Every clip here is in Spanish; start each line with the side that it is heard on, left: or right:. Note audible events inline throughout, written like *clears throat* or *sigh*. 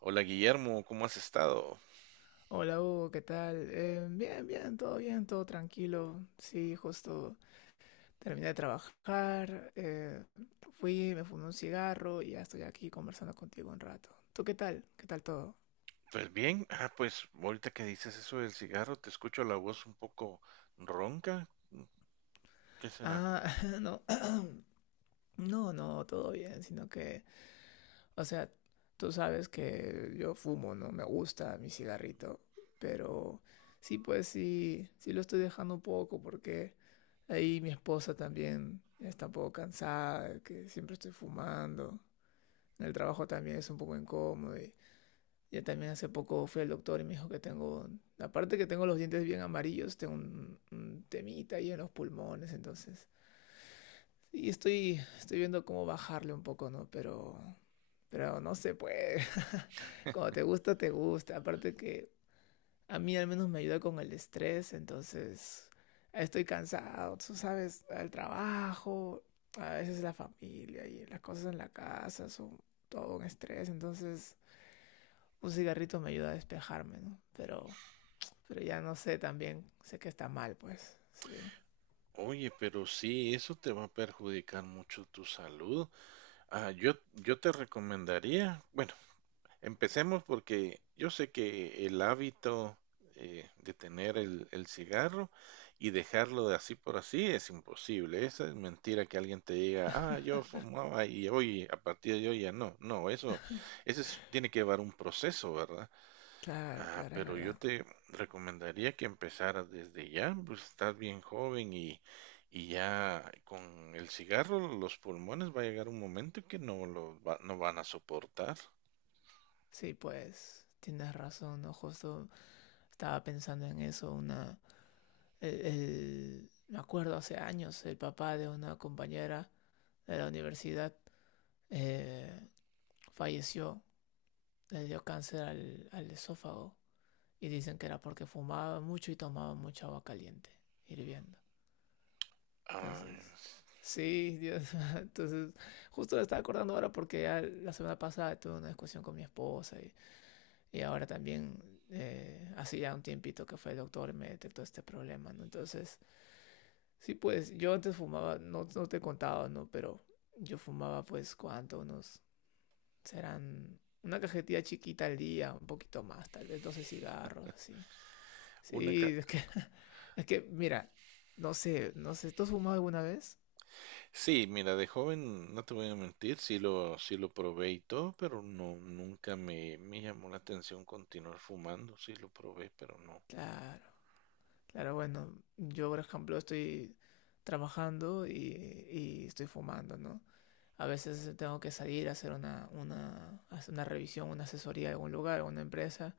right: Hola Guillermo, ¿cómo has estado?
left: Hola Hugo, ¿qué tal? Bien, bien, todo tranquilo. Sí, justo terminé de trabajar, fui, me fumé un cigarro y ya estoy aquí conversando contigo un rato. ¿Tú qué tal? ¿Qué tal todo?
right: Pues bien, pues ahorita que dices eso del cigarro, te escucho la voz un poco ronca. ¿Qué será?
left: Ah, *laughs* no, *clears throat* no, no, todo bien, sino que, o sea, tú sabes que yo fumo, ¿no? Me gusta mi cigarrito, pero sí, pues sí, sí lo estoy dejando un poco porque ahí mi esposa también está un poco cansada, de que siempre estoy fumando. En el trabajo también es un poco incómodo y ya también hace poco fui al doctor y me dijo que tengo, aparte que tengo los dientes bien amarillos, tengo un temita ahí en los pulmones, entonces sí, estoy viendo cómo bajarle un poco, ¿no? Pero no se puede. *laughs* Cuando te gusta, te gusta. Aparte que a mí al menos me ayuda con el estrés, entonces estoy cansado, tú sabes, el trabajo, a veces la familia y las cosas en la casa son todo un estrés, entonces un cigarrito me ayuda a despejarme, ¿no? Pero ya no sé también, sé que está mal, pues, sí.
right: Oye, pero sí, eso te va a perjudicar mucho tu salud. Ah, yo te recomendaría, bueno, empecemos porque yo sé que el hábito de tener el cigarro y dejarlo de así por así es imposible. Esa es mentira que alguien te diga, ah, yo
left: *laughs*
right: fumaba y hoy, a partir de hoy ya no. No, tiene que llevar un proceso, ¿verdad?
left: Claro,
right: Ah,
left: claro, es
right: pero yo
left: verdad.
right: te recomendaría que empezaras desde ya, pues estás bien joven y ya con el cigarro los pulmones va a llegar un momento que no van a soportar.
left: Sí, pues, tienes razón, ¿no? Justo estaba pensando en eso, me acuerdo hace años, el papá de una compañera de la universidad, eh, falleció, le dio cáncer al esófago y dicen que era porque fumaba mucho y tomaba mucha agua caliente, hirviendo.
right: Ah,
left: Entonces, sí, Dios. *laughs* Entonces, justo me estaba acordando ahora porque ya la semana pasada tuve una discusión con mi esposa, y ahora también, hace ya un tiempito que fue el doctor y me detectó este problema, ¿no? Entonces... Sí, pues yo antes fumaba, no, no te contaba, ¿no? Pero yo fumaba pues cuánto, unos, serán una cajetilla chiquita al día, un poquito más, tal vez 12 cigarros, así.
right: Una ca-
left: Sí, es que, *laughs* es que mira, no sé, no sé, ¿tú has fumado alguna vez?
right: sí, mira, de joven, no te voy a mentir, sí lo probé y todo, pero no, nunca me, me llamó la atención continuar fumando, sí lo probé, pero no.
left: Claro, claro, bueno, yo por ejemplo estoy trabajando y estoy fumando, ¿no? A veces tengo que salir a hacer hacer una revisión, una asesoría de algún lugar, alguna empresa.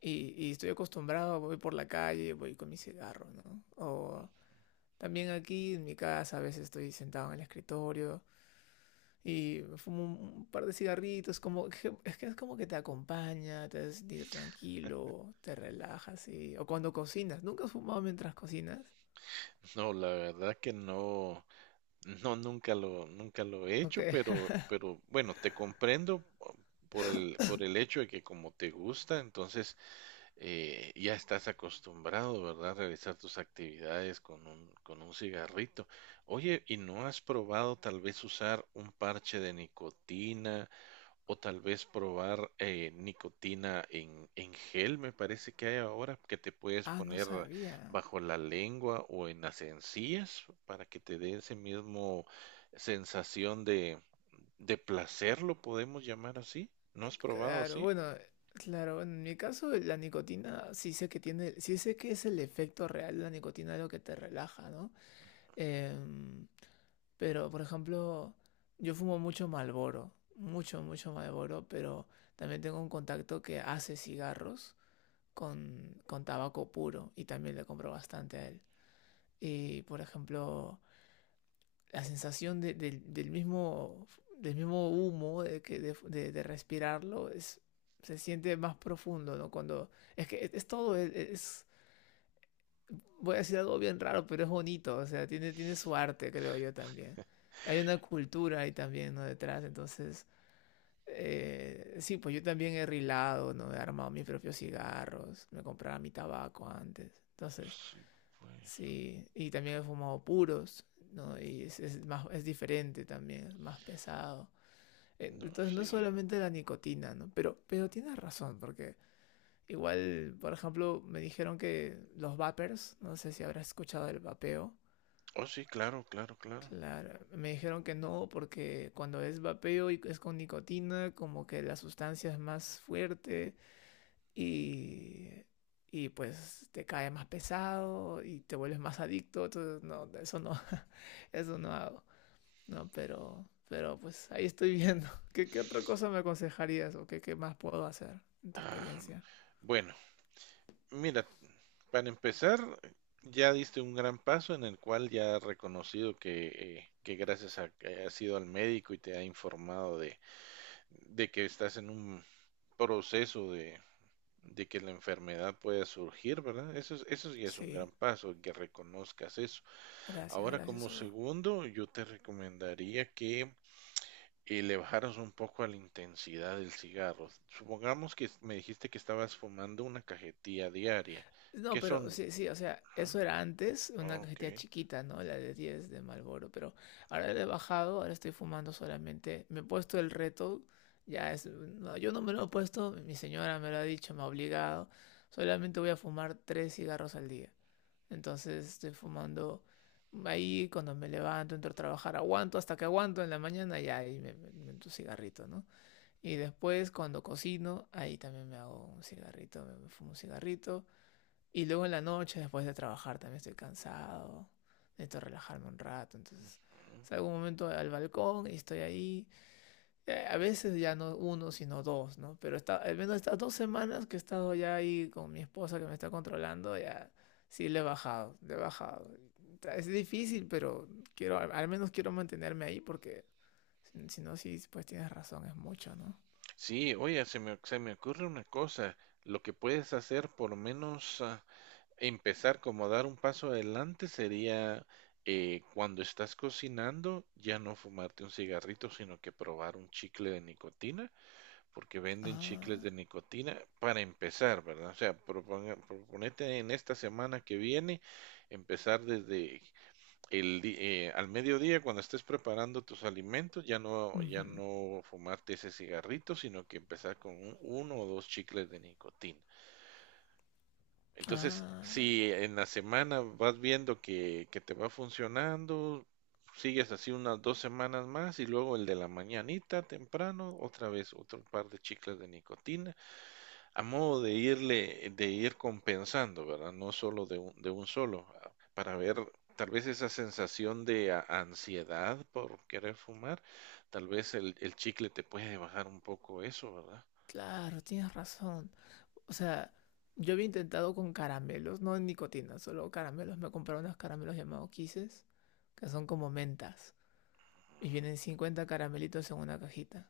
left: Y estoy acostumbrado, voy por la calle, voy con mi cigarro, ¿no? O también aquí en mi casa a veces estoy sentado en el escritorio y me fumo un par de cigarritos, es que es como que te acompaña, te hace sentir tranquilo, te relajas y... O cuando cocinas, ¿nunca has fumado mientras cocinas?
right: *laughs* No, la verdad que no, no, nunca lo he
left: Ok.
right: hecho,
left: *laughs*
right: pero bueno, te comprendo por por el hecho de que como te gusta, entonces ya estás acostumbrado, ¿verdad? A realizar tus actividades con con un cigarrito. Oye, ¿y no has probado tal vez usar un parche de nicotina o tal vez probar nicotina en gel? Me parece que hay ahora que te puedes
left: Ah, no
right: poner
left: sabía.
right: bajo la lengua o en las encías para que te dé ese mismo sensación de, de placer, lo podemos llamar así. ¿No has probado
left: Claro,
right: así?
left: bueno, claro, bueno, en mi caso la nicotina sí sé que tiene, sí sé que es el efecto real de la nicotina lo que te relaja, ¿no? Em, Pero, por ejemplo, yo fumo mucho Marlboro, mucho, mucho Marlboro, pero también tengo un contacto que hace cigarros con tabaco puro y también le compro bastante a él. Y, por ejemplo, la sensación del mismo, humo, de, que, de respirarlo, es, se siente más profundo, ¿no? Cuando, es que es todo, es, voy a decir algo bien raro, pero es bonito, o sea, tiene su arte, creo yo también. Hay una cultura ahí también, ¿no? Detrás, entonces, sí, pues yo también he rilado, ¿no? He armado mis propios cigarros, me compraba mi tabaco antes, entonces,
right: Sí, pues.
left: sí, y también he fumado puros, ¿no? Y es más, es diferente también, es más pesado.
right: No,
left: Entonces, no es
right: sí.
left: solamente la nicotina, ¿no? Pero tienes razón, porque igual, por ejemplo, me dijeron que los vapers, no sé si habrás escuchado el vapeo.
right: Oh, sí, claro, claro, claro.
left: Claro, me dijeron que no, porque cuando es vapeo y es con nicotina, como que la sustancia es más fuerte y, y pues te cae más pesado y te vuelves más adicto, entonces no, eso no, *laughs* eso no hago, no, pero, pues ahí estoy viendo. *laughs* ¿¿Qué otra cosa me aconsejarías o qué más puedo hacer en tu
right: Ah,
left: experiencia?
right: bueno, mira, para empezar, ya diste un gran paso en el cual ya has reconocido que gracias a que has ido al médico y te ha informado de que estás en un proceso de que la enfermedad pueda surgir, ¿verdad? Eso ya es un
left: Sí,
right: gran paso, que reconozcas eso.
left: gracias,
right: Ahora,
left: gracias,
right: como
left: Hugo.
right: segundo, yo te recomendaría que y le bajaras un poco a la intensidad del cigarro. Supongamos que me dijiste que estabas fumando una cajetilla diaria.
left: No,
right: ¿Qué
left: pero
right: son?
left: sí, sí, o sea, eso
right: Ajá,
left: era antes una
right: ok.
left: cajetilla chiquita, ¿no? La de 10 de Marlboro, pero ahora le he bajado, ahora estoy fumando solamente. Me he puesto el reto, ya es. No, yo no me lo he puesto, mi señora me lo ha dicho, me ha obligado. Solamente voy a fumar tres cigarros al día. Entonces estoy fumando ahí cuando me levanto, entro a trabajar, aguanto hasta que aguanto en la mañana, ya ahí me meto un cigarrito, ¿no? Y después cuando cocino, ahí también me hago un cigarrito, me fumo un cigarrito. Y luego en la noche, después de trabajar, también estoy cansado. Necesito relajarme un rato. Entonces
right: Ujú.
left: salgo un momento al balcón y estoy ahí. A veces ya no uno, sino dos, ¿no? Pero está, al menos estas 2 semanas que he estado ya ahí con mi esposa que me está controlando, ya sí le he bajado, le he bajado. Es difícil, pero quiero, al menos quiero mantenerme ahí porque si no, sí, pues tienes razón, es mucho, ¿no?
right: Sí, se me ocurre una cosa. Lo que puedes hacer, por menos empezar como dar un paso adelante, sería cuando estás cocinando, ya no fumarte un cigarrito, sino que probar un chicle de nicotina porque venden chicles
left: Ah,
right: de nicotina para empezar, ¿verdad? O sea, proponete en esta semana que viene empezar desde al mediodía cuando estés preparando tus alimentos, ya
left: ujú.
right: no fumarte ese cigarrito, sino que empezar con uno o dos chicles de nicotina. Entonces,
left: Ah,
right: si en la semana vas viendo que te va funcionando, sigues así unas dos semanas más y luego el de la mañanita temprano, otra vez otro par de chicles de nicotina a modo de irle, de ir compensando, ¿verdad? No solo de de un solo, ah, para ver tal vez esa sensación de ansiedad por querer fumar, tal vez el chicle te puede bajar un poco eso, ¿verdad?
left: claro, tienes razón. O sea, yo había intentado con caramelos, no en nicotina, solo caramelos. Me compraron unos caramelos llamados Kisses, que son como mentas. Y vienen 50 caramelitos en una cajita.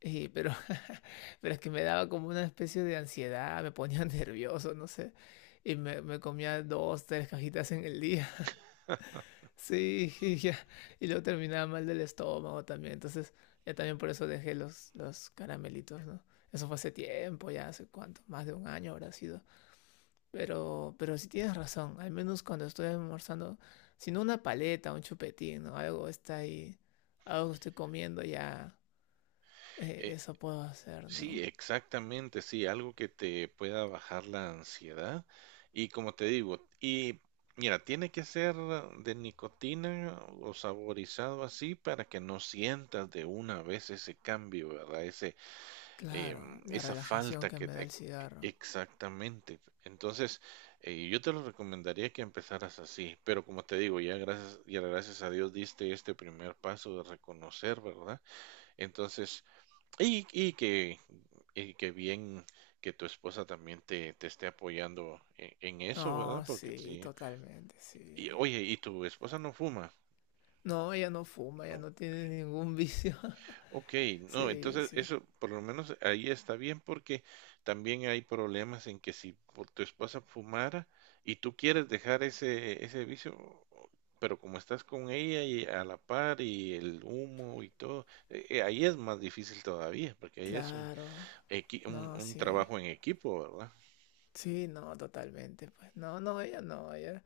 left: Y, pero, *laughs* pero es que me daba como una especie de ansiedad, me ponía *laughs* nervioso, no sé. Y me comía dos, tres cajitas en el día. *laughs* Sí, y ya. Y luego terminaba mal del estómago también. Entonces, ya también por eso dejé los caramelitos, ¿no? Eso fue hace tiempo, ya hace cuánto, más de un año habrá sido. Pero sí tienes razón, al menos cuando estoy almorzando, si no una paleta, un chupetín, ¿no? Algo está ahí, algo que estoy comiendo ya,
right: Eh,
left: eso puedo hacer,
right: sí,
left: ¿no?
right: exactamente, sí, algo que te pueda bajar la ansiedad. Y como te digo, mira, tiene que ser de nicotina o saborizado así para que no sientas de una vez ese cambio, ¿verdad? Ese,
left: Claro,
right: em,
left: la
right: esa
left: relajación
right: falta
left: que
right: que
left: me da
right: te-
left: el cigarro.
right: exactamente. Entonces, yo te lo recomendaría que empezaras así, pero como te digo, ya gracias a Dios diste este primer paso de reconocer, ¿verdad? Entonces, y, y que, y que bien que tu esposa también te esté apoyando en eso, ¿verdad?
left: No,
right: Porque
left: sí,
right: sí.
left: totalmente, sí.
right: Y, oye, ¿y tu esposa no fuma?
left: No, ella no fuma, ella
right: No.
left: no tiene ningún vicio.
right: Ok,
left: *laughs*
right: no,
left: Sí,
right: entonces
left: sí.
right: eso por lo menos ahí está bien porque también hay problemas en que si por tu esposa fumara y tú quieres dejar ese vicio, pero como estás con ella y a la par y el humo y todo, ahí es más difícil todavía porque ahí es
left: Claro, no,
right: un
left: sí.
right: trabajo en equipo, ¿verdad?
left: Sí, no, totalmente, pues. No, no, ella no, ella,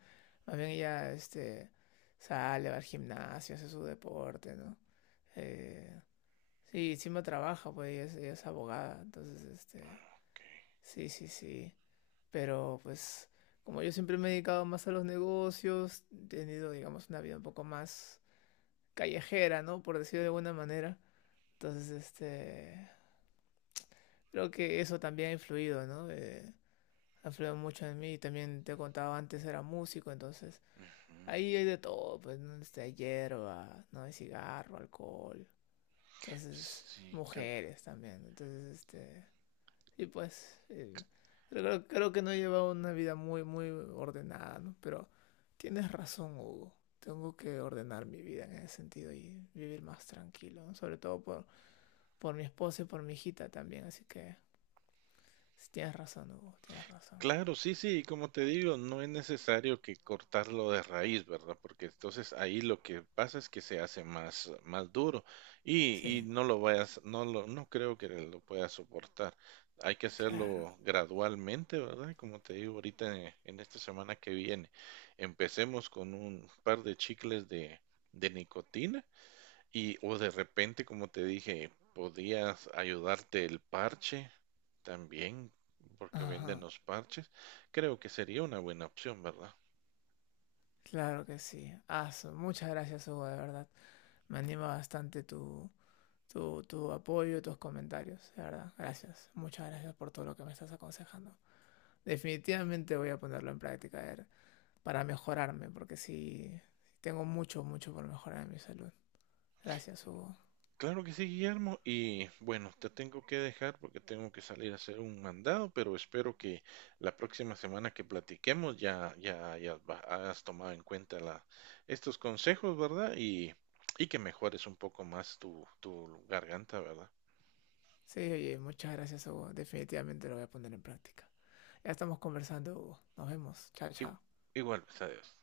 left: más bien ella, este, sale, va al gimnasio, hace su deporte, ¿no? Eh, sí, encima trabaja, pues ella es abogada, entonces, este,
right: Ok,
left: sí, sí, sí. Pero, pues, como yo siempre me he dedicado más a los negocios, he tenido, digamos, una vida un poco más callejera, ¿no? Por decirlo de alguna manera. Entonces, este, creo que eso también ha influido, ¿no? Ha influido mucho en mí. También te contaba antes era músico, entonces
right: mm,
left: ahí hay de todo, pues, ¿no? Desde hierba, ¿no? Hay cigarro, alcohol, entonces
right: sí, claro.
left: mujeres también, entonces este... Y pues, creo que no he llevado una vida muy, muy ordenada, ¿no? Pero tienes razón, Hugo. Tengo que ordenar mi vida en ese sentido y vivir más tranquilo, ¿no? Sobre todo por mi esposa y por mi hijita también, así que sí, tienes razón, Hugo, tienes razón.
right: Claro, sí, sí, y como te digo, no es necesario que cortarlo de raíz, ¿verdad? Porque entonces ahí lo que pasa es que se hace más, más duro y
left: Sí,
right: no lo vayas, no lo, no creo que lo puedas soportar. Hay que
left: claro.
right: hacerlo gradualmente, ¿verdad? Como te digo ahorita en esta semana que viene, empecemos con un par de chicles de nicotina y o de repente, como te dije, podías ayudarte el parche también, porque venden
left: Ajá.
right: los parches. Creo que sería una buena opción, ¿verdad?
left: Claro que sí. Aso, muchas gracias, Hugo, de verdad. Me anima bastante tu apoyo, tus comentarios, de verdad. Gracias. Muchas gracias por todo lo que me estás aconsejando. Definitivamente voy a ponerlo en práctica a ver, para mejorarme, porque sí, sí tengo mucho, mucho por mejorar en mi salud. Gracias, Hugo.
right: Claro que sí, Guillermo. Y bueno, te tengo que dejar porque tengo que salir a hacer un mandado, pero espero que la próxima semana que platiquemos hayas tomado en cuenta estos consejos, ¿verdad? Y que mejores un poco más tu garganta, ¿verdad?
left: Sí, oye, muchas gracias, Hugo. Definitivamente lo voy a poner en práctica. Ya estamos conversando, Hugo. Nos vemos. Chao,
right: Igu-
left: chao.
right: Igual, pues, adiós.